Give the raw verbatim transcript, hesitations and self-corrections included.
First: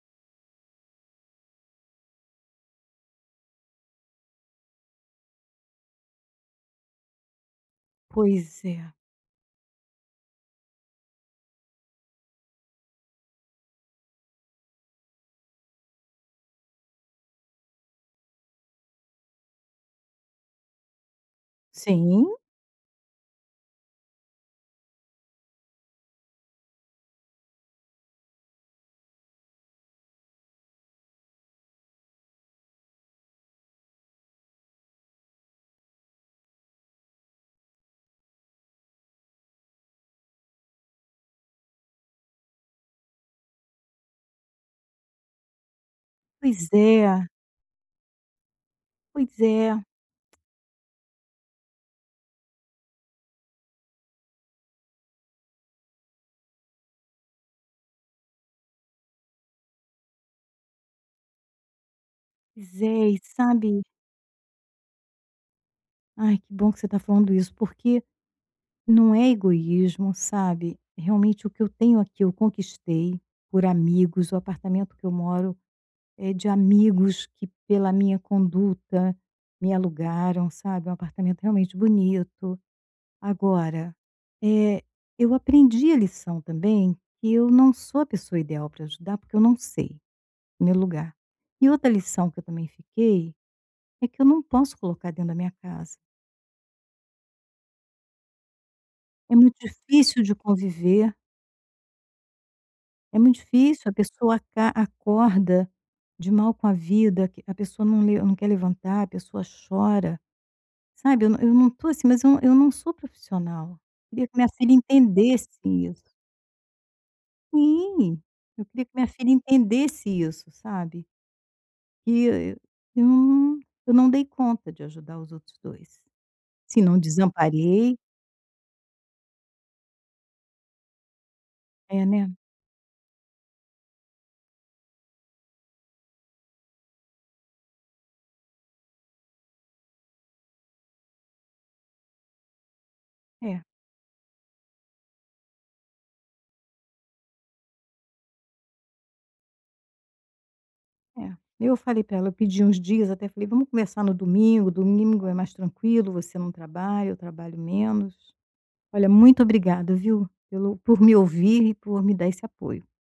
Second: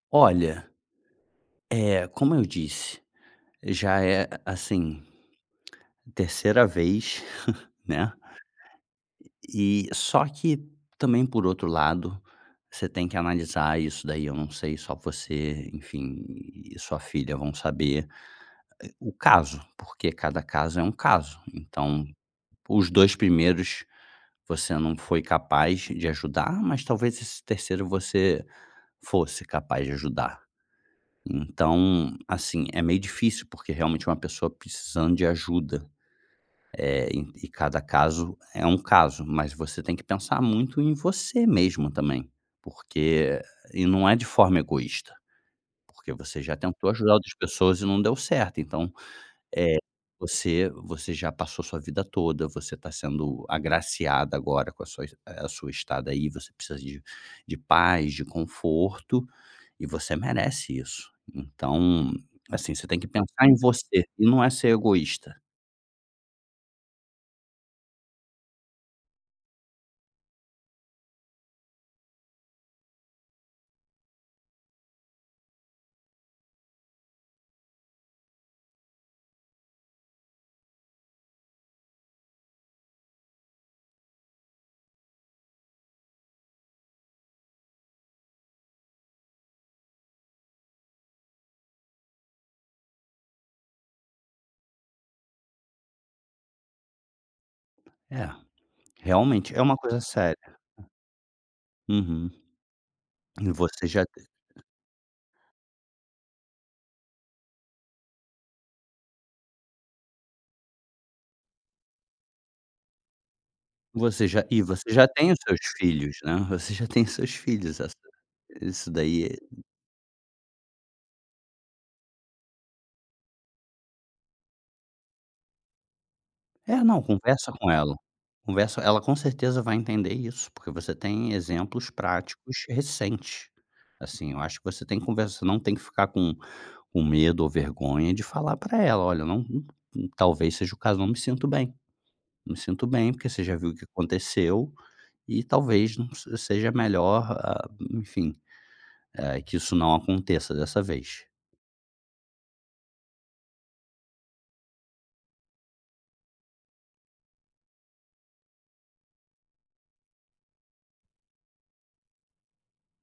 Olha, eh, como eu disse, já é a a, assim, terceira vez, né, Pois é. e só que também por outro lado, você tem que analisar isso daí, eu não sei, só você, enfim, e sua filha vão saber, eh, o caso por que cada caso é um caso, então, Sim. os dois primeiros você não foi capaz de ajudar. Mas talvez nesse terceiro você fosse capaz de ajudar, então, assim, é meio dificil, porque realmente é uma pessoa precisando de ajuda, eh, e cada caso, é um caso, mas você tem que pensar muito em você mesma tambem. Porque e não é de forma egoista, porque você já Pois tentou ajudar é. outra pessoas e não deu certo, então, Pois é. eh, você você já passou a sua vida toda e você ta sendo agraciada agora com sua eh, com a sua estada ai, você precisa de de paz, de conforto e você merece isso. Então, assim, Pois você tem que é e pensar em sabe você, e não é ser egoista. Ai, que bom que você está falando isso, porque não é egoísmo, sabe, realmente o que eu tenho aqui, eu conquistei por amigos, o apartamento que eu moro é de amigos, que pela minha conduta me alugaram, sabe, é um apartamento realmente bonito. Agora, eh, eu aprendi a lição também, que eu não sou a pessoa ideal para ajudar, porque eu não sei, no meu lugar. E outra lição que eu também fiquei, é que eu não posso colocar dentro da minha casa. É É realmente muito é uma coisa difícil de seria conviver. Uhum É muito e você difícil a já tem pessoa aca acorda de mal com a vida, que a pessoa não le não quer levantar, a pessoa chora, sabe, eu não eu não estou, assim, mas eu não eu não sou profissional, Você queria que já minha e filha você já tem os entendesse seus isso. filhos, né. Você já tem seus filhos, essa Sim, eu queria que isso minha daí filha é. entendesse isso, sabe que eu eu não dei conta de ajudar os outros dois, assim, É, eu não não, conversa com ela, desamparei conversa ela com certeza vai entender isso, porque você tem exemplos É, né? práticos recentes, assim, eu acho que você tem que conversar não tem que ficar com com medo ou vergonha, de falar para ela, olha eu não não talvez seja o caso não me sinto bem, não me sinto bem porque você já É. viu o que aconteceu, e talvez não se seja melhor, ah, enfim, hã, que isso não aconteça dessa vez. É, eu falei para ela, eu pedi uns dias, até falei vamos começar no domingo, domingo é mais tranquilo, você não trabalha, eu trabalho menos. Olha, muito obrigada viu, pelo por me ouvir e por me dar esse apoio.